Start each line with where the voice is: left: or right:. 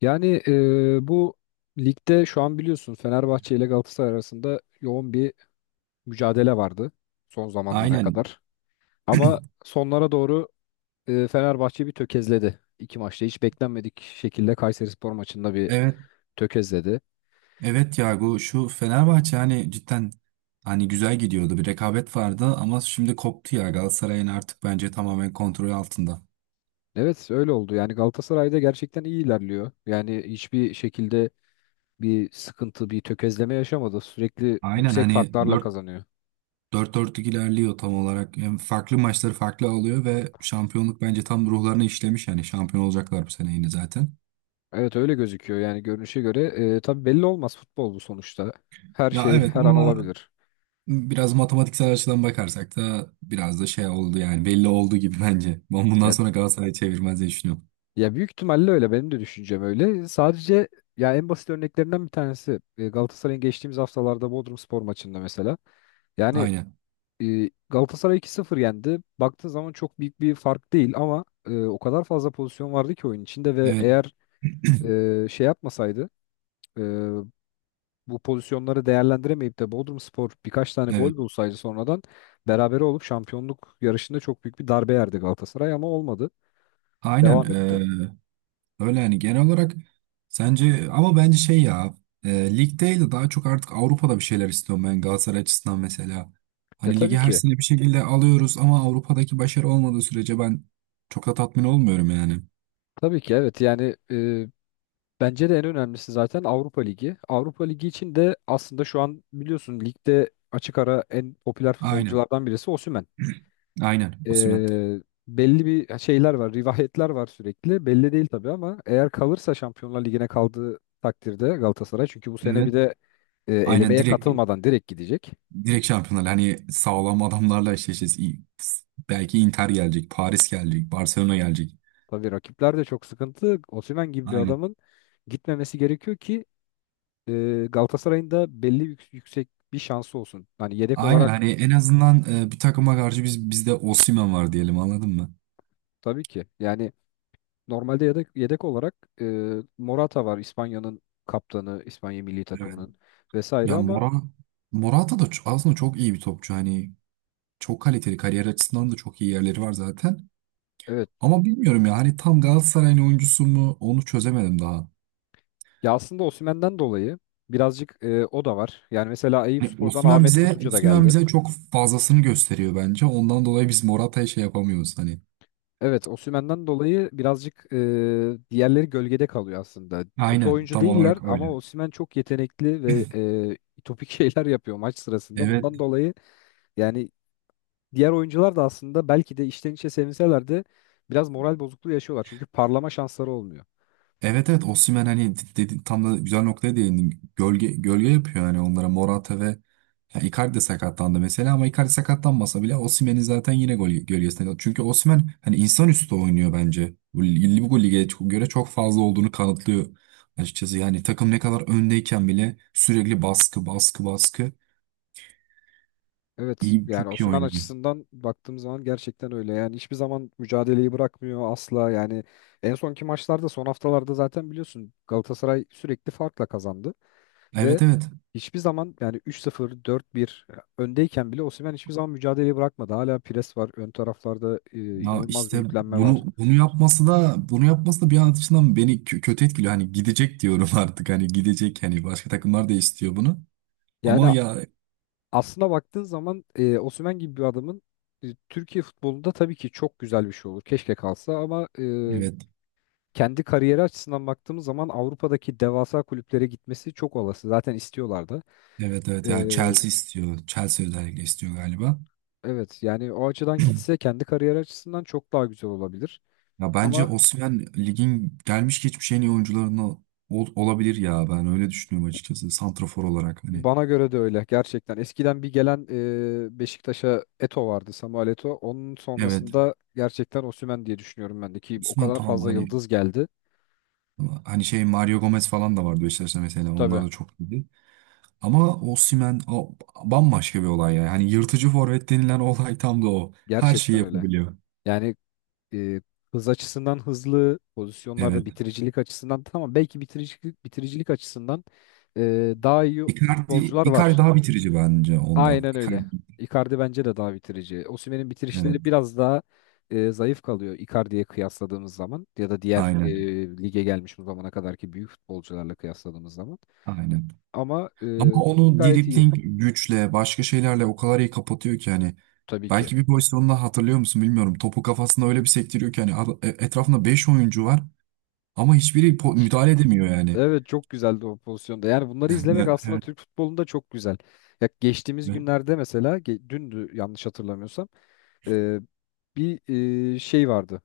left: Yani bu ligde şu an biliyorsun Fenerbahçe ile Galatasaray arasında yoğun bir mücadele vardı son zamanlara
right: Aynen.
left: kadar. Ama sonlara doğru Fenerbahçe bir tökezledi. İki maçta hiç beklenmedik şekilde Kayserispor maçında bir
right: Evet.
left: tökezledi.
right: Evet ya şu Fenerbahçe hani cidden hani güzel gidiyordu. Bir rekabet vardı ama şimdi koptu ya, Galatasaray'ın artık bence tamamen kontrol altında.
left: Evet öyle oldu. Yani Galatasaray'da gerçekten iyi ilerliyor. Yani hiçbir şekilde bir sıkıntı, bir tökezleme yaşamadı. Sürekli
right: Aynen
left: yüksek
right: hani
left: farklarla
right: dört
left: kazanıyor.
right: dört 4lük ilerliyor tam olarak. Hem farklı maçları farklı alıyor ve şampiyonluk bence tam ruhlarına işlemiş, yani şampiyon olacaklar bu sene yine zaten.
left: Evet öyle gözüküyor yani görünüşe göre. Tabii belli olmaz futbol bu sonuçta. Her
right: Ya
left: şey
right: evet,
left: her an
right: ama
left: olabilir.
right: biraz matematiksel açıdan bakarsak da biraz da şey oldu, yani belli oldu gibi bence. Ben bundan
left: Ya,
right: sonra Galatasaray'ı çevirmez diye düşünüyorum.
left: ya, büyük ihtimalle öyle benim de düşüncem öyle. Sadece ya en basit örneklerinden bir tanesi Galatasaray'ın geçtiğimiz haftalarda Bodrumspor maçında mesela. Yani
right: Aynen.
left: Galatasaray 2-0 yendi. Baktığın zaman çok büyük bir fark değil ama o kadar fazla pozisyon vardı ki oyun içinde ve
right: Evet.
left: eğer şey yapmasaydı, e, bu pozisyonları değerlendiremeyip de Bodrumspor birkaç tane
right: Evet.
left: gol bulsaydı sonradan berabere olup şampiyonluk yarışında çok büyük bir darbe yerdi Galatasaray ama olmadı.
right: Aynen,
left: Devam etti.
right: öyle yani. Genel olarak sence, ama bence şey ya, lig değil de daha çok artık Avrupa'da bir şeyler istiyorum ben Galatasaray açısından mesela.
left: Ya
right: Hani ligi
left: tabii
right: her
left: ki.
right: sene bir şekilde alıyoruz ama Avrupa'daki başarı olmadığı sürece ben çok da tatmin olmuyorum yani.
left: Tabii ki evet, yani bence de en önemlisi zaten Avrupa Ligi. Avrupa Ligi için de aslında şu an biliyorsun ligde açık ara en popüler
right: Aynen.
left: futbolculardan birisi Osimhen.
right: Aynen,
left: E,
right: Osimhen.
left: Belli bir şeyler var, rivayetler var sürekli. Belli değil tabii ama eğer kalırsa Şampiyonlar Ligi'ne kaldığı takdirde Galatasaray çünkü bu sene bir
right: Evet.
left: de
right: Aynen,
left: elemeye
right: direkt
left: katılmadan direkt gidecek.
right: direkt şampiyonlar, hani sağlam adamlarla eşleşeceğiz. Belki Inter gelecek, Paris gelecek, Barcelona gelecek.
left: Tabii rakipler de çok sıkıntı. Osimhen gibi bir
right: Aynen.
left: adamın gitmemesi gerekiyor ki e, Galatasaray'ın da belli yüksek bir şansı olsun. Hani yedek
right: Aynen
left: olarak
right: hani en azından, bir takıma karşı bizde Osimhen var diyelim, anladın mı?
left: tabii ki. Yani normalde yedek olarak e, Morata var, İspanya'nın kaptanı, İspanya milli
right: Evet.
left: takımının vesaire
right: Ya
left: ama
right: Morata da aslında çok iyi bir topçu. Hani çok kaliteli, kariyer açısından da çok iyi yerleri var zaten.
left: evet.
right: Ama bilmiyorum ya, hani tam Galatasaray'ın oyuncusu mu, onu çözemedim daha.
left: Ya aslında Osimhen'den dolayı birazcık o da var. Yani mesela
right: Hani
left: Eyüpspor'dan Ahmet Kutucu da
right: Osimhen
left: geldi.
right: bize çok fazlasını gösteriyor bence. Ondan dolayı biz Morata'ya şey yapamıyoruz hani.
left: Evet, Osimhen'den dolayı birazcık diğerleri gölgede kalıyor aslında. Kötü
right: Aynen,
left: oyuncu
right: tam
left: değiller
right: olarak
left: ama
right: öyle.
left: Osimhen çok yetenekli ve topik şeyler yapıyor maç sırasında.
right: Evet.
left: Bundan dolayı yani diğer oyuncular da aslında belki de içten içe sevinseler de biraz moral bozukluğu yaşıyorlar. Çünkü parlama şansları olmuyor.
right: Evet, evet, Osimhen, hani dedi, tam da güzel noktaya değindin. Gölge gölge yapıyor yani onlara, Morata ve ya Icardi de sakatlandı mesela, ama Icardi sakatlanmasa bile Osimhen'in zaten yine gol gölgesinde, çünkü Osimhen hani insanüstü oynuyor bence. Bu lige göre çok fazla olduğunu kanıtlıyor açıkçası. Yani takım ne kadar öndeyken bile sürekli baskı baskı baskı,
left: Evet,
right: iyi,
left: yani
right: çok iyi
left: Osimhen
right: oynuyor.
left: açısından baktığım zaman gerçekten öyle. Yani hiçbir zaman mücadeleyi bırakmıyor asla. Yani en sonki maçlarda, son haftalarda zaten biliyorsun Galatasaray sürekli farkla kazandı. Ve
right: Evet, evet.
left: hiçbir zaman yani 3-0, 4-1 öndeyken bile Osimhen hiçbir zaman mücadeleyi bırakmadı. Hala pres var. Ön taraflarda
right: Ya
left: inanılmaz bir
right: işte
left: yüklenme
right: bunu
left: var.
right: bunu yapması da bunu yapması da bir an açısından beni kötü etkiliyor. Hani gidecek diyorum artık. Hani gidecek, hani başka takımlar da istiyor bunu.
left: Yani
right: Ama ya,
left: aslına baktığın zaman Osimhen gibi bir adamın Türkiye futbolunda tabii ki çok güzel bir şey olur. Keşke kalsa ama
right: evet,
left: kendi kariyeri açısından baktığımız zaman Avrupa'daki devasa kulüplere gitmesi çok olası. Zaten istiyorlar da.
right: evet, evet,
left: E,
right: ya, Chelsea istiyor. Chelsea özellikle istiyor galiba.
left: evet yani o açıdan gitse kendi kariyeri açısından çok daha güzel olabilir.
right: Ya bence
left: Ama
right: Osimhen ligin gelmiş geçmiş en iyi oyuncularından olabilir ya. Ben öyle düşünüyorum açıkçası. Santrafor olarak hani.
left: Bana göre de öyle gerçekten. Eskiden bir gelen Beşiktaş'a Eto vardı, Samuel Eto. Onun
right: Evet.
left: sonrasında gerçekten Osimhen diye düşünüyorum ben de, ki o
right: Osimhen,
left: kadar
right: tamam
left: fazla
right: hani,
left: yıldız geldi.
right: şey, Mario Gomez falan da vardı Beşiktaş'ta mesela. Onlar
left: Tabii
right: da çok iyiydi. Ama Osimhen, o, bambaşka bir olay yani. Hani yırtıcı forvet denilen olay tam da o. Her şeyi
left: gerçekten öyle.
right: yapabiliyor.
left: Yani e, hız açısından hızlı, pozisyonlarda
right: Evet.
left: bitiricilik açısından tamam, belki bitiricilik açısından daha iyi
right: Icardi,
left: futbolcular
right: Icardi
left: var.
right: daha bitirici bence ondan.
left: Aynen öyle.
right: Icardi,
left: Icardi bence de daha bitirici. Osimhen'in
right: evet.
left: bitirişleri biraz daha zayıf kalıyor Icardi'ye kıyasladığımız zaman ya da diğer
right: Aynen.
left: lige gelmiş bu zamana kadarki büyük futbolcularla kıyasladığımız zaman.
right: Aynen.
left: Ama
right: Ama onu
left: gayet iyi,
right: dribling güçle, başka şeylerle o kadar iyi kapatıyor ki, hani
left: tabii ki.
right: belki bir pozisyonda, hatırlıyor musun, bilmiyorum. Topu kafasında öyle bir sektiriyor ki, hani etrafında 5 oyuncu var ama hiçbiri müdahale edemiyor yani.
left: Evet, çok güzeldi o pozisyonda. Yani bunları izlemek
right: Evet,
left: aslında
right: evet.
left: Türk futbolunda çok güzel. Ya geçtiğimiz günlerde mesela, dündü yanlış hatırlamıyorsam, e, bir şey vardı.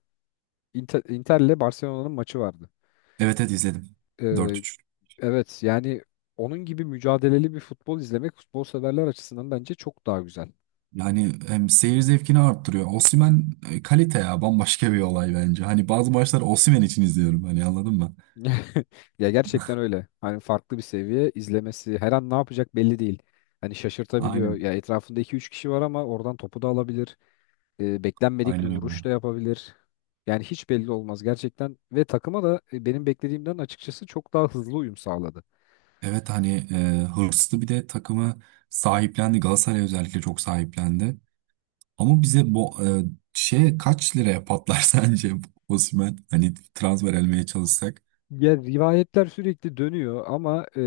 left: Inter'le Barcelona'nın maçı vardı.
right: Evet, evet, izledim.
left: E,
right: 4-3.
left: Evet yani onun gibi mücadeleli bir futbol izlemek futbol severler açısından bence çok daha güzel.
right: Yani hem seyir zevkini arttırıyor. Osimhen, kalite ya, bambaşka bir olay bence. Hani bazı maçlar Osimhen için izliyorum, hani anladın mı?
left: Ya gerçekten öyle. Hani farklı bir seviye izlemesi, her an ne yapacak belli değil. Hani şaşırtabiliyor.
right: Aynen.
left: Ya etrafında iki üç kişi var ama oradan topu da alabilir. Beklenmedik bir
right: Aynen
left: vuruş
right: öyle.
left: da yapabilir. Yani hiç belli olmaz gerçekten ve takıma da benim beklediğimden açıkçası çok daha hızlı uyum sağladı.
right: Evet hani, hırslı, bir de takımı sahiplendi. Galatasaray özellikle çok sahiplendi. Ama bize bu şey kaç liraya patlar sence, Osimhen? Hani transfer elmeye çalışsak.
left: Ya rivayetler sürekli dönüyor ama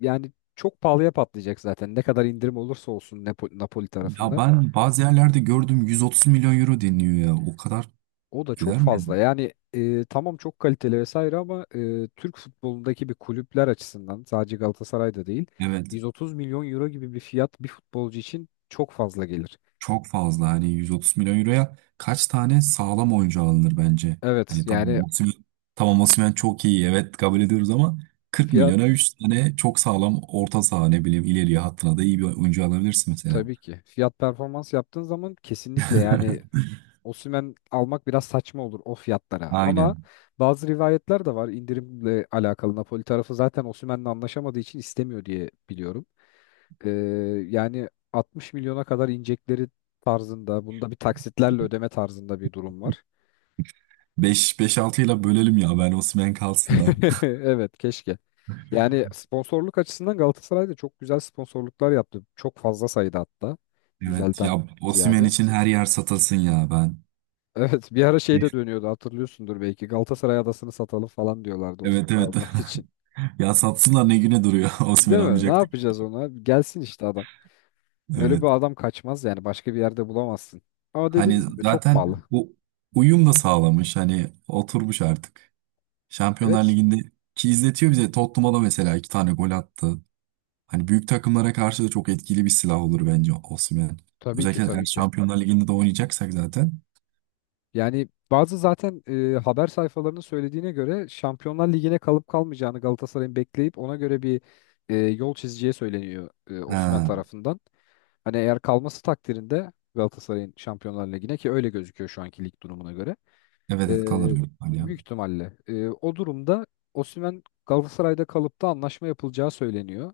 left: yani çok pahalıya patlayacak zaten. Ne kadar indirim olursa olsun Napoli
right: Ya
left: tarafından.
right: ben bazı yerlerde gördüm, 130 milyon euro deniyor ya. O kadar
left: O da çok
right: eder mi?
left: fazla. Yani tamam çok kaliteli vesaire ama Türk futbolundaki bir kulüpler açısından, sadece Galatasaray'da değil,
right: Evet.
left: 130 milyon euro gibi bir fiyat bir futbolcu için çok fazla gelir.
right: Çok fazla. Hani 130 milyon euroya kaç tane sağlam oyuncu alınır bence?
left: Evet
right: Hani
left: yani
right: tamam, Osimhen çok iyi, evet, kabul ediyoruz, ama 40
left: fiyat,
right: milyona 3 tane çok sağlam orta saha, ne bileyim, ileriye hattına da iyi bir oyuncu alabilirsin mesela.
left: tabii ki. Fiyat performans yaptığın zaman kesinlikle yani Osimhen almak biraz saçma olur o fiyatlara. Ama
right: Aynen.
left: bazı rivayetler de var indirimle alakalı. Napoli tarafı zaten Osimhen'le anlaşamadığı için istemiyor diye biliyorum. Ee, Yani 60 milyona kadar inecekleri tarzında, bunda bir taksitlerle ödeme tarzında bir durum var.
right: 5-5-6 ile bölelim ya, ben Osimhen kalsın da.
left: Evet, keşke. Yani sponsorluk açısından Galatasaray da çok güzel sponsorluklar yaptı. Çok fazla sayıda hatta.
right: Evet ya,
left: Güzelden
right: Osimhen
left: ziyade.
right: için her yer satılsın ya ben.
left: Evet, bir ara şey de dönüyordu, hatırlıyorsundur belki. Galatasaray adasını satalım falan diyorlardı
right: Evet,
left: Osimhen
right: evet.
left: almak için.
right: Ya satsınlar, ne güne duruyor Osimhen
left: Değil mi? Ne
right: almayacaktık.
left: yapacağız ona? Gelsin işte adam. Böyle bir
right: Evet.
left: adam kaçmaz yani, başka bir yerde bulamazsın. Ama
right: Hani
left: dediğimiz gibi çok
right: zaten
left: pahalı.
right: bu uyum da sağlamış. Hani oturmuş artık. Şampiyonlar
left: Evet,
right: Ligi'nde ki izletiyor bize. Tottenham'a da mesela iki tane gol attı. Hani büyük takımlara karşı da çok etkili bir silah olur bence Osimhen.
left: tabii ki
right: Özellikle eğer
left: tabii ki.
right: Şampiyonlar Ligi'nde de oynayacaksak zaten.
left: Yani bazı zaten haber sayfalarının söylediğine göre Şampiyonlar Ligi'ne kalıp kalmayacağını Galatasaray'ın bekleyip ona göre bir yol çizeceği söyleniyor Osimhen
right: Ha,
left: tarafından. Hani eğer kalması takdirinde Galatasaray'ın Şampiyonlar Ligi'ne, ki öyle gözüküyor şu anki lig durumuna göre.
right: evet, evet, kalır
left: Ee,
right: büyük ihtimal ya.
left: Büyük ihtimalle. O durumda Osimhen Galatasaray'da kalıp da anlaşma yapılacağı söyleniyor.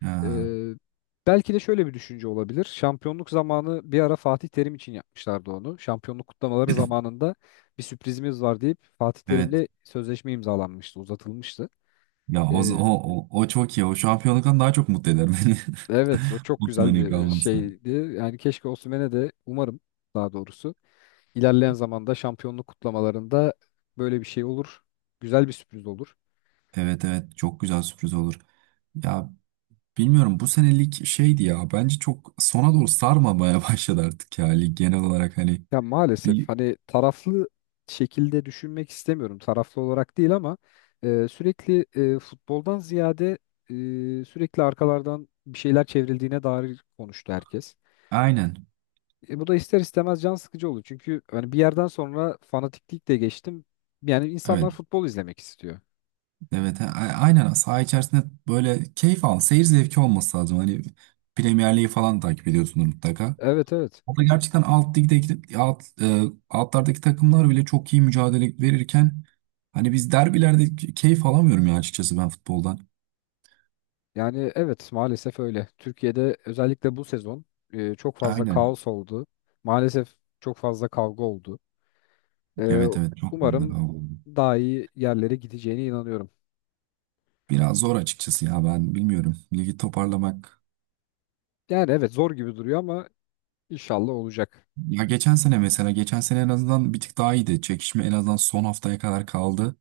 right: Ha,
left: Ee, Belki de şöyle bir düşünce olabilir. Şampiyonluk zamanı bir ara Fatih Terim için yapmışlardı onu. Şampiyonluk kutlamaları zamanında bir sürprizimiz var deyip Fatih
right: evet.
left: Terim'le sözleşme imzalanmıştı, uzatılmıştı.
right: Ya,
left: Ee,
right: o çok iyi. O şampiyonluktan daha çok mutlu eder beni.
left: evet, o çok güzel
right: Osimhen'in
left: bir
right: kalması.
left: şeydi. Yani keşke Osimhen'e de umarım, daha doğrusu ilerleyen zamanda şampiyonluk kutlamalarında böyle bir şey olur. Güzel bir sürpriz olur.
right: Evet, evet, çok güzel sürpriz olur. Ya bilmiyorum, bu senelik şeydi ya, bence çok sona doğru sarmamaya başladı artık ya lig, genel olarak hani
left: Ya maalesef
right: bir,
left: hani taraflı şekilde düşünmek istemiyorum. Taraflı olarak değil ama sürekli futboldan ziyade sürekli arkalardan bir şeyler çevrildiğine dair konuştu herkes.
right: aynen,
left: Bu da ister istemez can sıkıcı oluyor çünkü hani bir yerden sonra fanatiklik de geçtim. Yani
right: evet,
left: insanlar futbol izlemek istiyor.
right: evet, aynen, saha içerisinde böyle keyif al, seyir zevki olması lazım hani. Premier Lig'i falan takip ediyorsunuz mutlaka.
left: Evet evet.
right: O da gerçekten alt ligdeki altlardaki takımlar bile çok iyi mücadele verirken, hani biz derbilerde keyif alamıyorum ya, açıkçası ben futboldan.
left: Yani evet, maalesef öyle. Türkiye'de özellikle bu sezon çok fazla
right: Aynen.
left: kaos oldu. Maalesef çok fazla kavga oldu. Ee,
right: Evet, evet, çok fazla
left: Umarım
right: oldu.
left: daha iyi yerlere gideceğine inanıyorum.
right: Biraz zor açıkçası ya, ben bilmiyorum. Ligi toparlamak.
left: Yani evet, zor gibi duruyor ama inşallah olacak.
right: Ya geçen sene mesela, geçen sene en azından bir tık daha iyiydi. Çekişme en azından son haftaya kadar kaldı.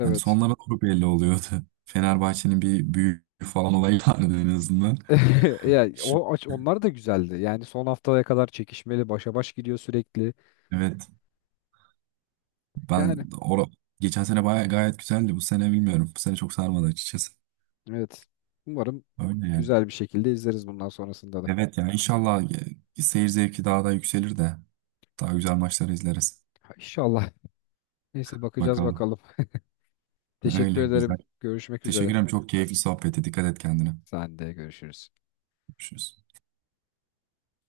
right: Hani sonlara doğru belli oluyordu. Fenerbahçe'nin bir büyük falan olayı vardı en azından.
left: Yani
right: Şimdi,
left: o onlar da güzeldi. Yani son haftaya kadar çekişmeli, başa baş gidiyor sürekli.
right: evet, ben
left: Yani
right: or geçen sene baya gayet güzeldi. Bu sene bilmiyorum. Bu sene çok sarmadı açıkçası.
left: evet. Umarım
right: Öyle yani.
left: güzel bir şekilde izleriz bundan sonrasında da.
right: Evet yani inşallah seyir zevki daha da yükselir de daha güzel maçları izleriz.
left: Ha, İnşallah. Neyse, bakacağız
right: Bakalım.
left: bakalım. Teşekkür
right: Öyle güzel.
left: ederim. Görüşmek
right: Teşekkür
left: üzere.
right: ederim. Çok keyifli sohbeti. Dikkat et kendine.
left: Sen de görüşürüz.
right: Görüşürüz.